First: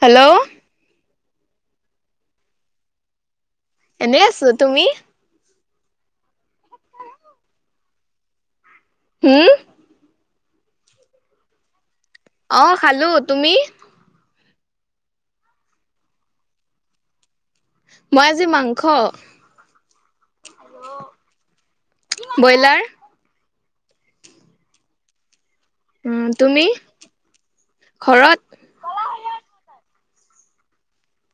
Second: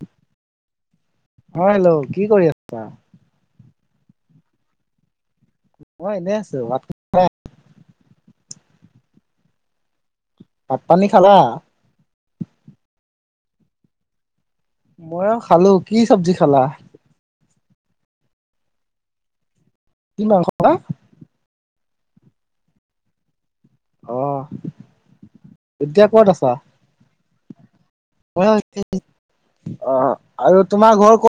Hello অ hello কি কৰি আছা এনেই আছো, তুমি? মই এনেই আছো। ৱাত হুম? ভাত, পানী খালা? অ খালো, তুমি? মইও খালো, কি চব্জি খালা? মই আজি মাংস। কি মাংস খালা? ব্ৰইলাৰ। অঁ। উম তুমি ঘৰত [unintelligible] অ আৰু তোমাৰ ঘৰ ক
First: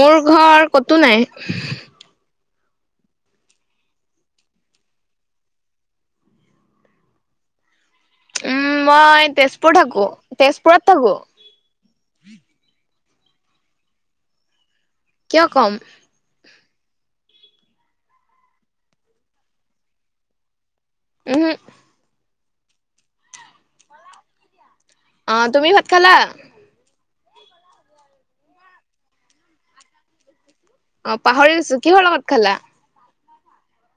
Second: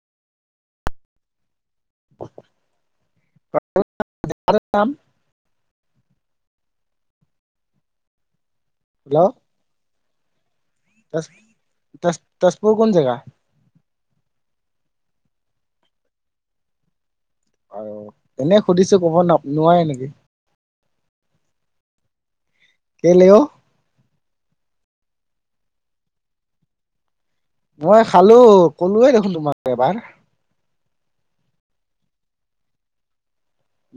মোৰ ঘৰ ক'তো নাই। [unintelligible] উম মই হেল্ল' তেজপুৰ থাকো, তেজপুৰত থাকো। ত তেজপুৰ কোন জেগা? কিয় ক'ম? অ এনে সুধিছো ক'ব নাপ নোৱাৰে নেকি? উম হো। কেলে' অ? অ তুমি ভাত খালা? মই খালো ক'লোৱে দেখোন তোমাক এবাৰ। অ পাহৰি গৈছো, কিহৰ লগত খালা?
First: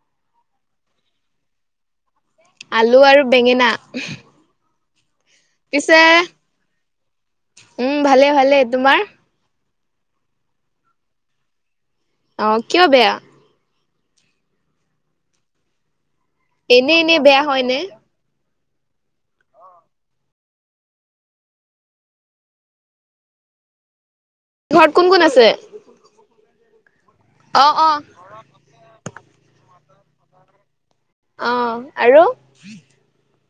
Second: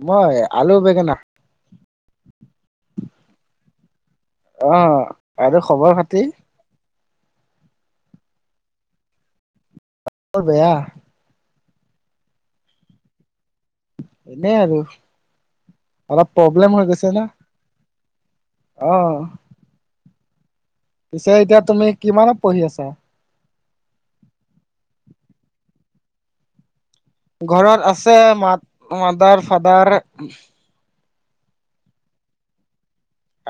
মই আলু বেঙেনা। আলু আৰু বেঙেনা? অঁ। পিছে উম ভালে ভালে, তোমাৰ? মোৰ বেয়া। অ কিয় বেয়া? এনেই আৰু অলপ প্ৰব্লেম হৈ এনে গৈছে এনে না। বেয়া হয়নে অহ। পিছে এতিয়া তুমি কিমানত পঢ়ি আছা? ঘৰত কোন কোন আছে? অ ঘৰত অ আছে মা মাদাৰ ফাদাৰ অঁ আৰু?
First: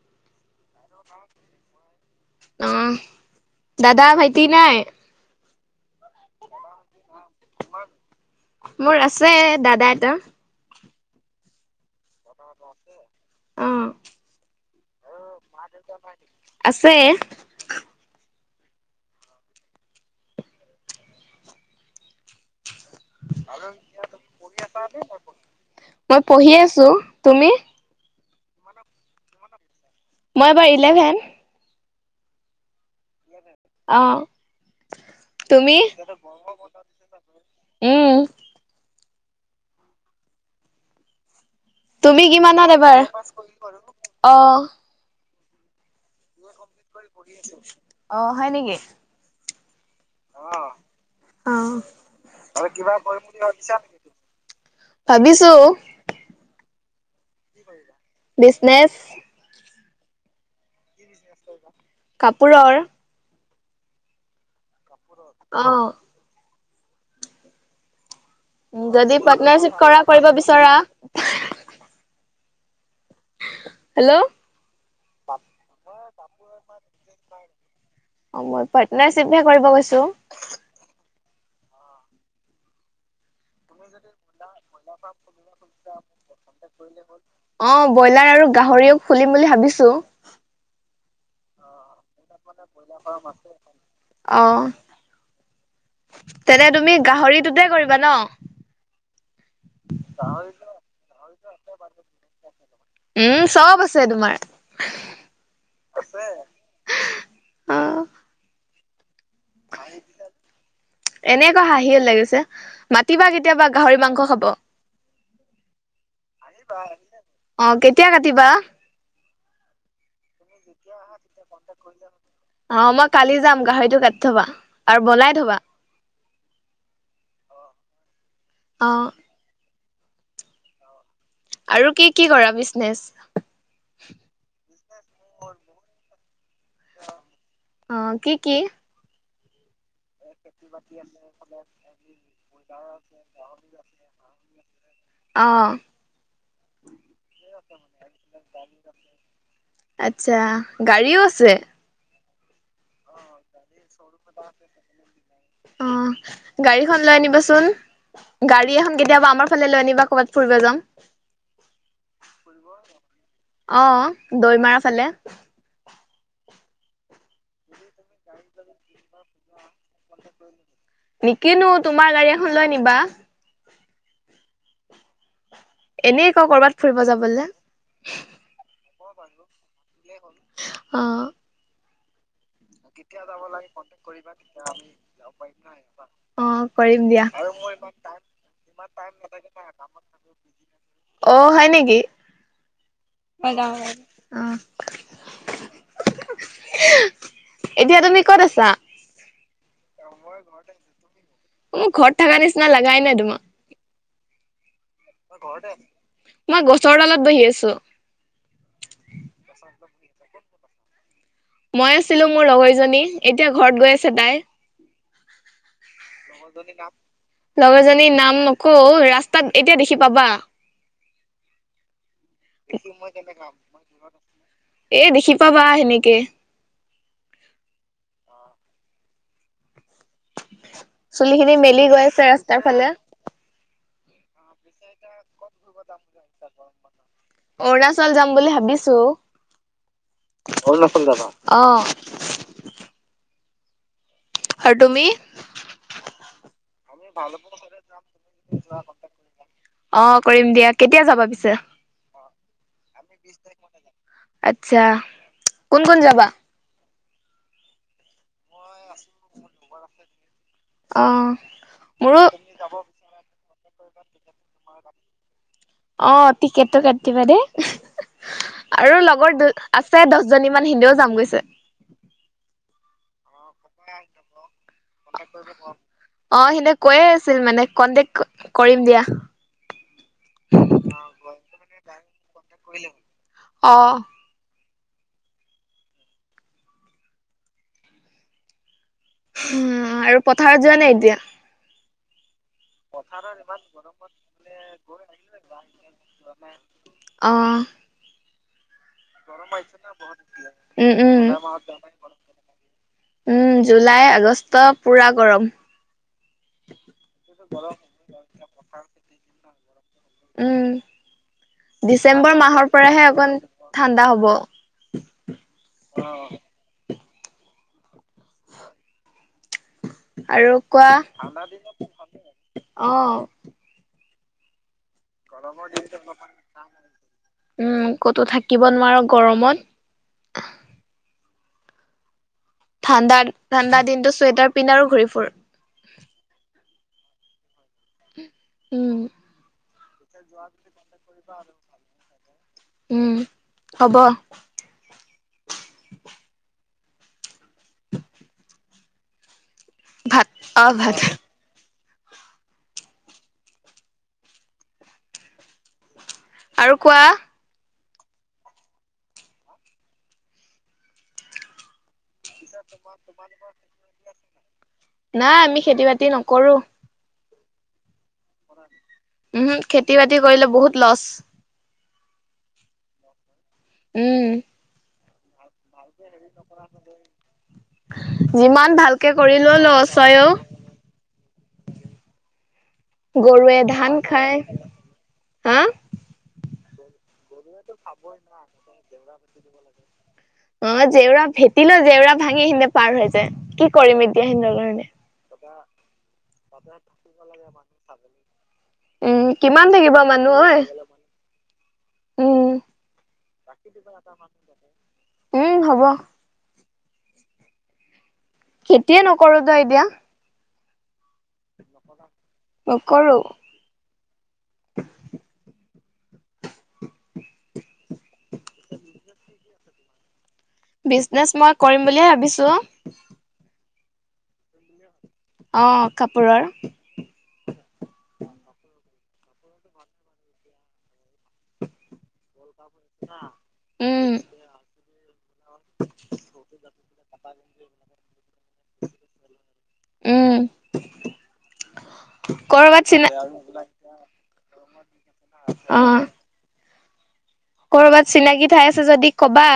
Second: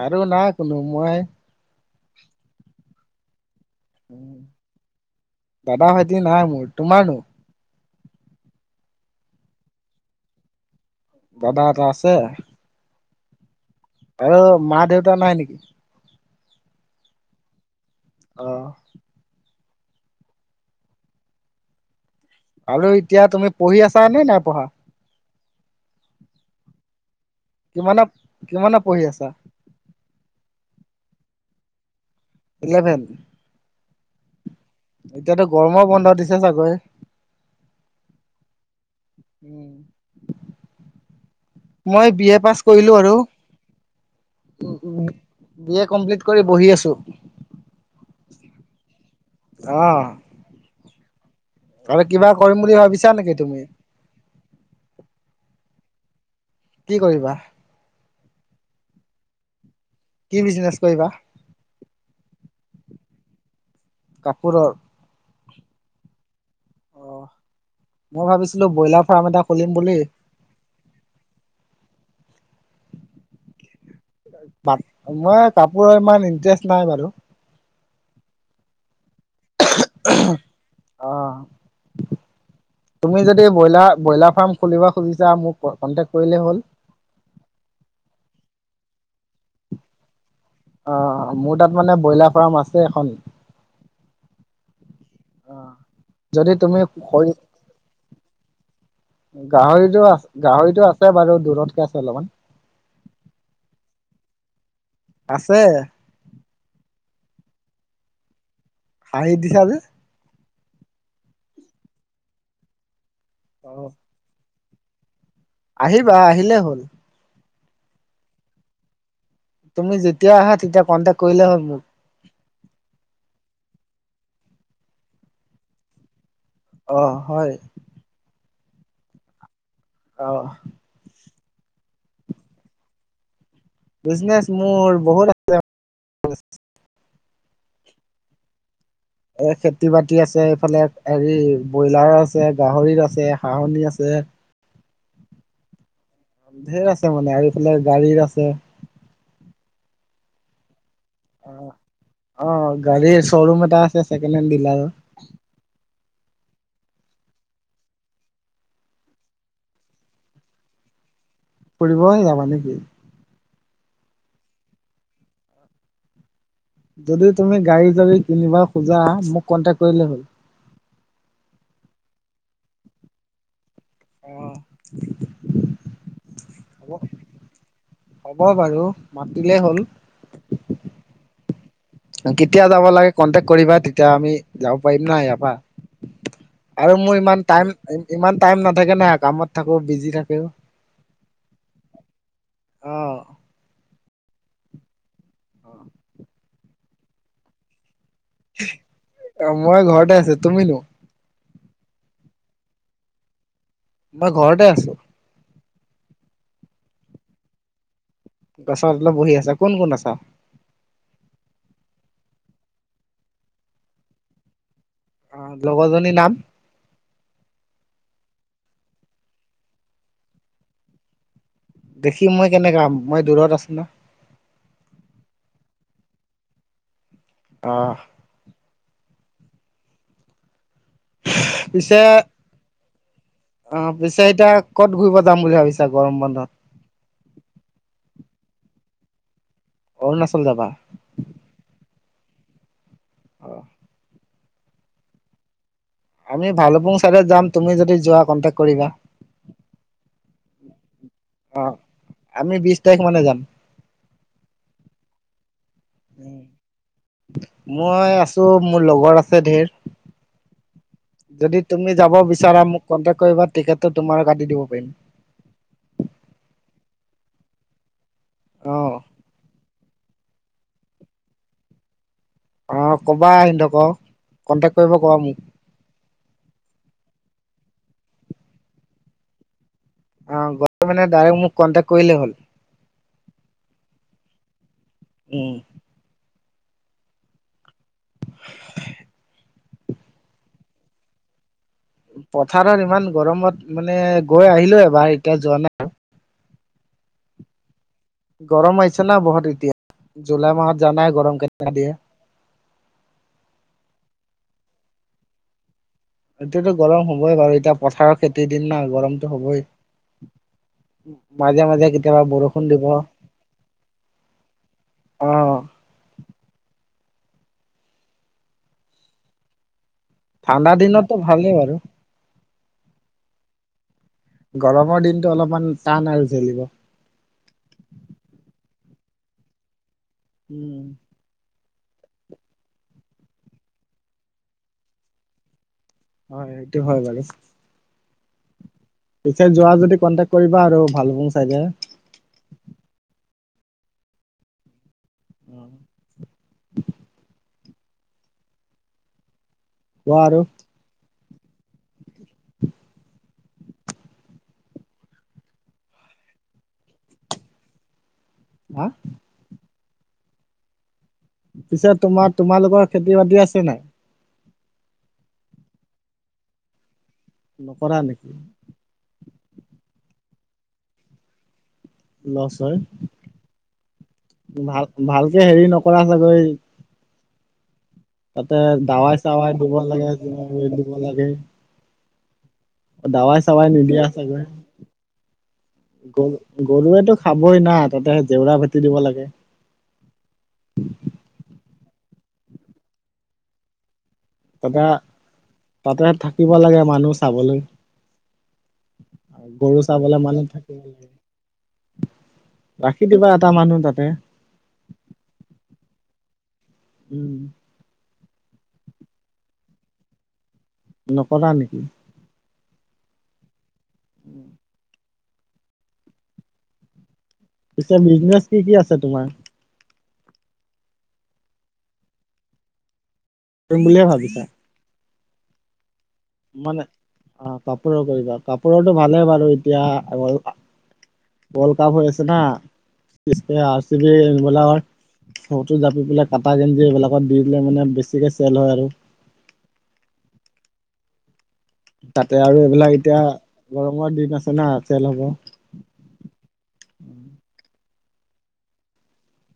আৰু নাই কোনো মই। অ দাদা ভাইটি নাই? দাদা ভাইটি নাই মোৰ, তোমাৰনো? মোৰ আছে দাদা এটা। দাদা এটা আছে? [inaudible] অঁ। আৰু মা দেউতা নাই নেকি? আছে। অ', আৰু এতিয়া তুমি পঢ়ি আছা নে নাই পঢ়া? [unintelligible] মই পঢ়ি আছোঁ। তুমি? [unintelligible] কিমানত-কিমানত পঢ়ি আছা? [inaudible] মই এইবাৰ ইলেভেন। [unintelligible] ইলেভেন? [inaudible] অঁ! এতিয়াতো তুমি? গৰমৰ বন্ধ দিছে চাগৈ উম! [unintelligible] উম! [inaudible] মই তুমি বি এ পাছ কিমানত কৰিলো এবাৰ আৰু। [inaudible] অ বি এ কমপ্লিট কৰি বহি আছোঁ। [unintelligible] [unintelligible] অঁ! হয় নেকি? অঁ! অ আৰু কিবা কৰিম বুলি ভাবিছা নেকি তুমি? [inaudible] ভাবিছোঁ। [unintelligible] কি কৰিবা? [unintelligible] বিজনেছ। [inaudible] কি বিজনেছ কৰিবা? [unintelligible] কাপোৰৰ। [inaudible] কাপোৰৰ? [unintelligible] অঁ! [inaudible] অঁ! মই ভাবিছিলো ব্ৰইলাৰ যদি ফাৰ্ম এটা পাৰ্টনাৰশ্বিপ খুলিম বুলি [unintelligible] [unintelligible] বিচৰা। হেল্ল' [unintelligible] মই কাপোৰৰ ইমান ইণ্টাৰেষ্ট নাই বাৰু। অঁ! মই পাটনাৰ শ্বিপ হে কৰিব গৈছোঁ। [unintelligible] [unintelligible] অঁ। তুমি যদি ব্ৰইলাৰ-ব্ৰইলাৰ ফাৰ্ম খুলিব খুজিছা মোক কণ্টেক্ট কৰিলেই হ'ল। [unintelligible] অঁ! ব্ৰইলাৰ আৰু গাহৰিও খুলিম বুলি ভাবিছোঁ। [inaudible] অঁ! মোৰ তাত মানে ব্ৰইলাৰ ফাৰ্ম আছে এখন। [inaudible] অ অঁ। [unintelligible] তেনে তুমি গাহৰিটোতে কৰিবা ন? [inaudible] গাহৰিটো আছে [inaudible] গাহৰিটো আছে বাৰু দূৰতকে আছে অলপমান। [unintelligible] উম! চব আছে তোমাৰ। [unintelligible] আছে। [inaudible] আছে। অঁ [inaudible] হাঁহি দিছা যে? [unintelligible] এনেই ক হাঁহি ওলাই গৈছে। মাতিবা কেতিয়াবা অ গাহৰি মাংস খাব? [inaudible] আহিবা আহিলেই হ'ল [unintelligible] অঁ! কেতিয়া কাটিবা? তুমি যেতিয়াও আহা তেতিয়া কণ্টেক্ কৰিলে হ'ল মোক। [unintelligible] অঁ! মই কালি যাম গাহৰিটো কাটি থবা আৰু বনাই থবা। [inaudible] অ! হয়। [unintelligible] অঁ! [inaudible] অ [inaudible] আৰু কি কি কৰা বিজনেছ? [unintelligible] বিজনেছ মোৰ বহুত [unintelligible] [unintelligible] অঁ! কি কি? এই [inaudible] খেতি-বাতি আছে এইফালে হেৰি ব্ৰইলাৰ আছে, গাহৰি আছে, হাঁহনি আছে [unintelligible] [inaudible] অ ধেৰ আছে মানে আৰু ইফালে গাড়ীৰ আছে আচ্ছা গাড়ীও আছে অ গাড়ীৰ শ্ব'ৰুম এটা আছে ছেকেণ্ড হেণ্ড ডিলাৰ অ গাড়ীখন লৈ আনিবাচোন গাড়ী এখন কেতিয়াবা আমাৰ ফালে লৈ আনিবা ক'ৰবাত ফুৰিব যাম ফুৰিবই যাবা নেকি অ অ দৈ মাৰ ফালে যদি তুমি গাড়ী যদি কিনিবা খোজা মোক কণ্টেক কৰিলে হল নিকিনো তোমাৰ গাড়ী এখন লৈ আনিবা অ এনেই ক কৰ'বাত হ'ব ফুৰিব যাবলে হ'ব বাৰু মাতিলে হ'ল অ কেতিয়া যাব লাগে কেতিয়া যাব কন্টেক লাগে কৰিবা কন্টেক তেতিয়া আমি কৰিবা তেতিয়া আমি পাৰিম না যাব ইয়াৰ পৰা পাৰিম ন অ আৰু কৰিম মোৰ দিয়া ইমান আৰু টাইম মোৰ ইমান টাইম নাথাকে ইমান না টাইম কামত নাথাকে ন থাকো বিজি থাকো অ হয় নিকি অঁ হে গাও অ অ এতিয়া তুমি ক'ত আছা অ মই ঘৰতে আছো তুমিনো উম ঘৰত থাকা নিচিনা লাগাই নাই তোমাক মই ঘৰতে আছো ঘৰতে আছো মই গছৰ তলত বহি আছো গছত তলত বহি আছা কোন কোন আছা মই আছিলো মোৰ লগৰীজনী এতিয়া ঘৰত গৈ আছে তাই অ লগৰজনীৰ না লগৰজনীৰ নাম লগৰজনীৰ নাম নকও ৰাস্তাত এতিয়া দেখি পাবা দেখিম মই কেনেকা মই দূৰত আছো ন এ দেখি পাবা সেনেকে অ চুলিখিনি মেলি পিছে গৈ আছে ৰাস্তাৰ ফালে অ পিছে এতিয়া ক'ত ঘূৰিব যাম বুলি ভাবিছা গৰম বন্ধত অৰুণাচল যাম বুলি ভাবিছো অৰুণাচল যাবা চল যাবা অ অহ আৰু তুমি আমি ভালুপুং চাইডে যাম তুমি যদি যোৱা কণ্টেক্ট কৰিবা অ কৰিম দিয়া কেতিয়া যাবা পিছে আমি বিশ তাৰিখ মানে যাম আচ্ছা কোন কোন যাবা? মই আছো মোৰ লগৰ আছে ধেৰ অ', যদি তুমি যাব মোৰো বিচাৰা মোক কন্টেক কৰিবা টিকেটটো তোমাৰো কাটি দিব পাৰিম অ টিকেটটো কাটি দিবা দে অ আৰু লগৰ দু আছে দহ জনী মান হিন্দেও যাম গৈছে। অ কবা সিহঁতক। কন্টেক্ট কৰিব ক'বা মোক [unintelligible] অ সিহঁতক কৈয়ে আছিল মানে কণ্টেক্ কৰিম দিয়া। অ গলে মানে ডাইৰেক্ট মোক কণ্টেক্ কৰিলে হ'ল। অহ। উম। [unintelligible] উম, আৰু পথাৰত যোৱা নাই এতিয়া? পথাৰত ইমান গৰমত, মানে গৈ আহিলো এবাৰ এতিয়া যোৱা নাই। অহ। গৰম আহিছে ন' উম-উম। গৰম কেনেকা দিয়ে উম' জুলাই, আগষ্ট পূৰা গৰম। এতিয়াতো গৰম হ'বই বাৰু এতিয়া পথাৰৰ খেতিৰ দিন ন' গৰমতটো হ'বই। উম। মাজে-মাজে কেতিয়াবা ডিচেম্বৰ মাহৰ বৰষুণ দিব। পৰাহে অকণ ঠাণ্ডা হ'ব অহ। আৰু ঠাণ্ডা কোৱা, দিনতো ভালেই বাৰু অ', গৰমৰ দিনটো অলপমান টান আৰু জেলিব। উম ক'তো থাকিব নোৱাৰো গৰমত। উম ঠাণ্ডাত-ঠাণ্ডা দিনতো চুৱেটাৰ পিন্ধ আৰু ঘূৰি ফুৰ। অ', সেইটো হয় বাৰু। উম। পিছে যোৱা যদি কণ্টেক কৰিবা আৰু ভালুকপুং চাইডে। উম', হব। [unintelligible] [inaudible] কোৱা ভাত, আৰু অ' ভাত আৰু কোৱা হা? পিছে তোমাক-তোমালোকৰ খেতি বাতি আছে নাই? নাই আমি খেতি বাতি নকৰো। নকৰা নেকি? উমহো, খেতি বাতি কৰিলে বহুত লছ। লচ হয়, উম ভাল-ভালকে হেৰি নকৰা চাগৈ তাতে যিমান ভালকে দাৱাই কৰিলেও চাৱাই দিব লছ লাগে হয় অ দিব লাগে। দাৱাই গৰুৱে চবাই ধান নিদিয়া খায় চাগৈ। হা গৰু-গৰুৱেতো খাবই না তাতে জেওৰা ভেটি দিব লাগে। অ জেউৰা ভেটিলো, জেউৰা ভাঙি সিহতে পাৰ হৈ যায় কি কৰিম এতিয়া সিহতৰ তাতে কাৰণে? তাতে থাকিব লাগে মানুহ চাবলৈ। উম', কিমান গৰু থাকিবা চাবলে মানুহ ঐ। থাকিব লাগে উম' ৰাখি দিবা এটা মানুহ তাতে উম', হব। উম খেতিয়ে নকৰোতো এতিয়া। নকৰা নেকি? নকৰোঁ। উমঁ'। [unintelligible] পিছে বিজনেচ কি-কি আছে তোমাৰ? বিজনেচ মই কৰিম বুলিয়ে ভাবিছো। কৰিম বুলিয়ে ভাবিছা? অঁ'। মানে অঁ' কাপোৰৰ কৰিবা। কাপোৰৰটো ভালে বাৰু এতিয়া ৱৰ্ল্ড কাপ হৈ আছে না, [unintelligible] আৰ চি উম বি বিলাকৰ সৰুটো জাপি পেলাই কাটা যেনেকৈ এইবিলাকত দি দিলে মানে বেছিকে চেল হয় আৰু। উমঁ। তাতে আৰু এইবিলাক এতিয়া গৰমৰ দিন আছে না' চেল হ'ব। অঁ। কৰ'বাত চিনাকি ঠাই আছে যদি কবা?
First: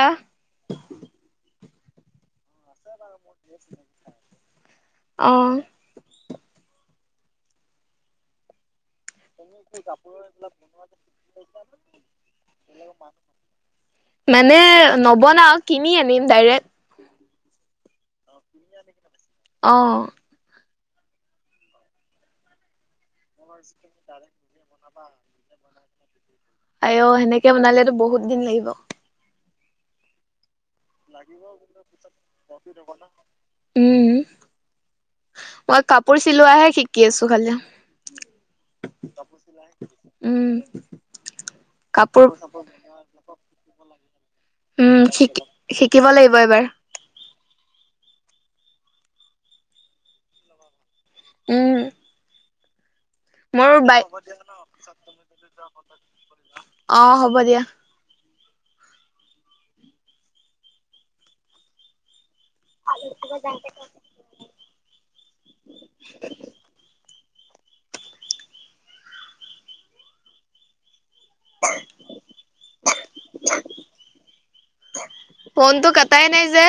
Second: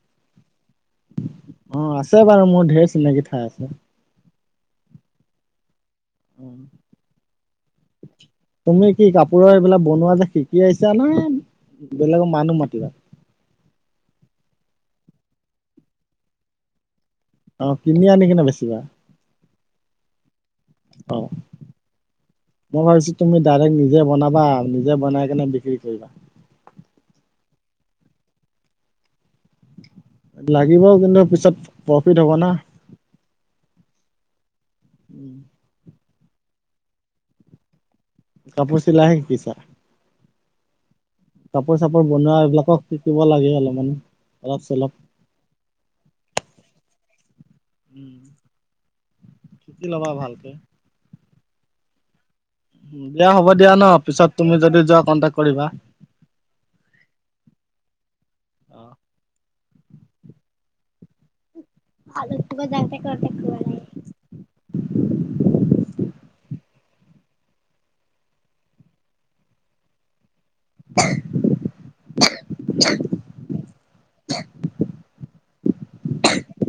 অঁ' আছে বাৰু মোৰ ঢেৰ চিনাকি ঠাই আছে। অঁ। উমঁ' তুমি সেই কাপোৰৰ এইবিলাক বনোৱা যে শিকি আহিছো নে বেলেগৰ মানুহ মাতিবা? মানে নবনাও কিনি আনিম ডাইৰেক্ট। অঁ' কিনি আনি কিনে বেছিবা? অঁহ'। অঁ' মই ভাৱিছো তুমি ডাইৰেক্ট নিজে বনাবা নিজে বনাই কেনে বিক্ৰী কৰিবা। আইও সেনেকে বনালেতো বহুত দিন লাগিব। লাগিব কিন্তু পিছত প্ৰফিট হ'ব না। হ'ব না। উমঁ'। উম। মই কাপোৰ চিলোৱাহে শিকি আছো খালি। কাপোৰ চিলোৱা শিকিছা? উমঁ। কাপোৰ চাপোৰ বনোৱা এইবিলাকক শিকিব লাগে অলপ মানে। উমঁ' শিকি শিকিব লাগিব এইবাৰ। উমঁ' শিকি লবা ভালকে। উমঁ। দিয়া হ'ব দিয়া ন' পিছত তুমি যদি যোৱা কণ্টেক্ট কৰিবা। অঁ' হ'ব দিয়া। ভালো [unintelligible] যাওতে [unintelligible] [unintelligible] ফোনটো কাটাই নাই যে।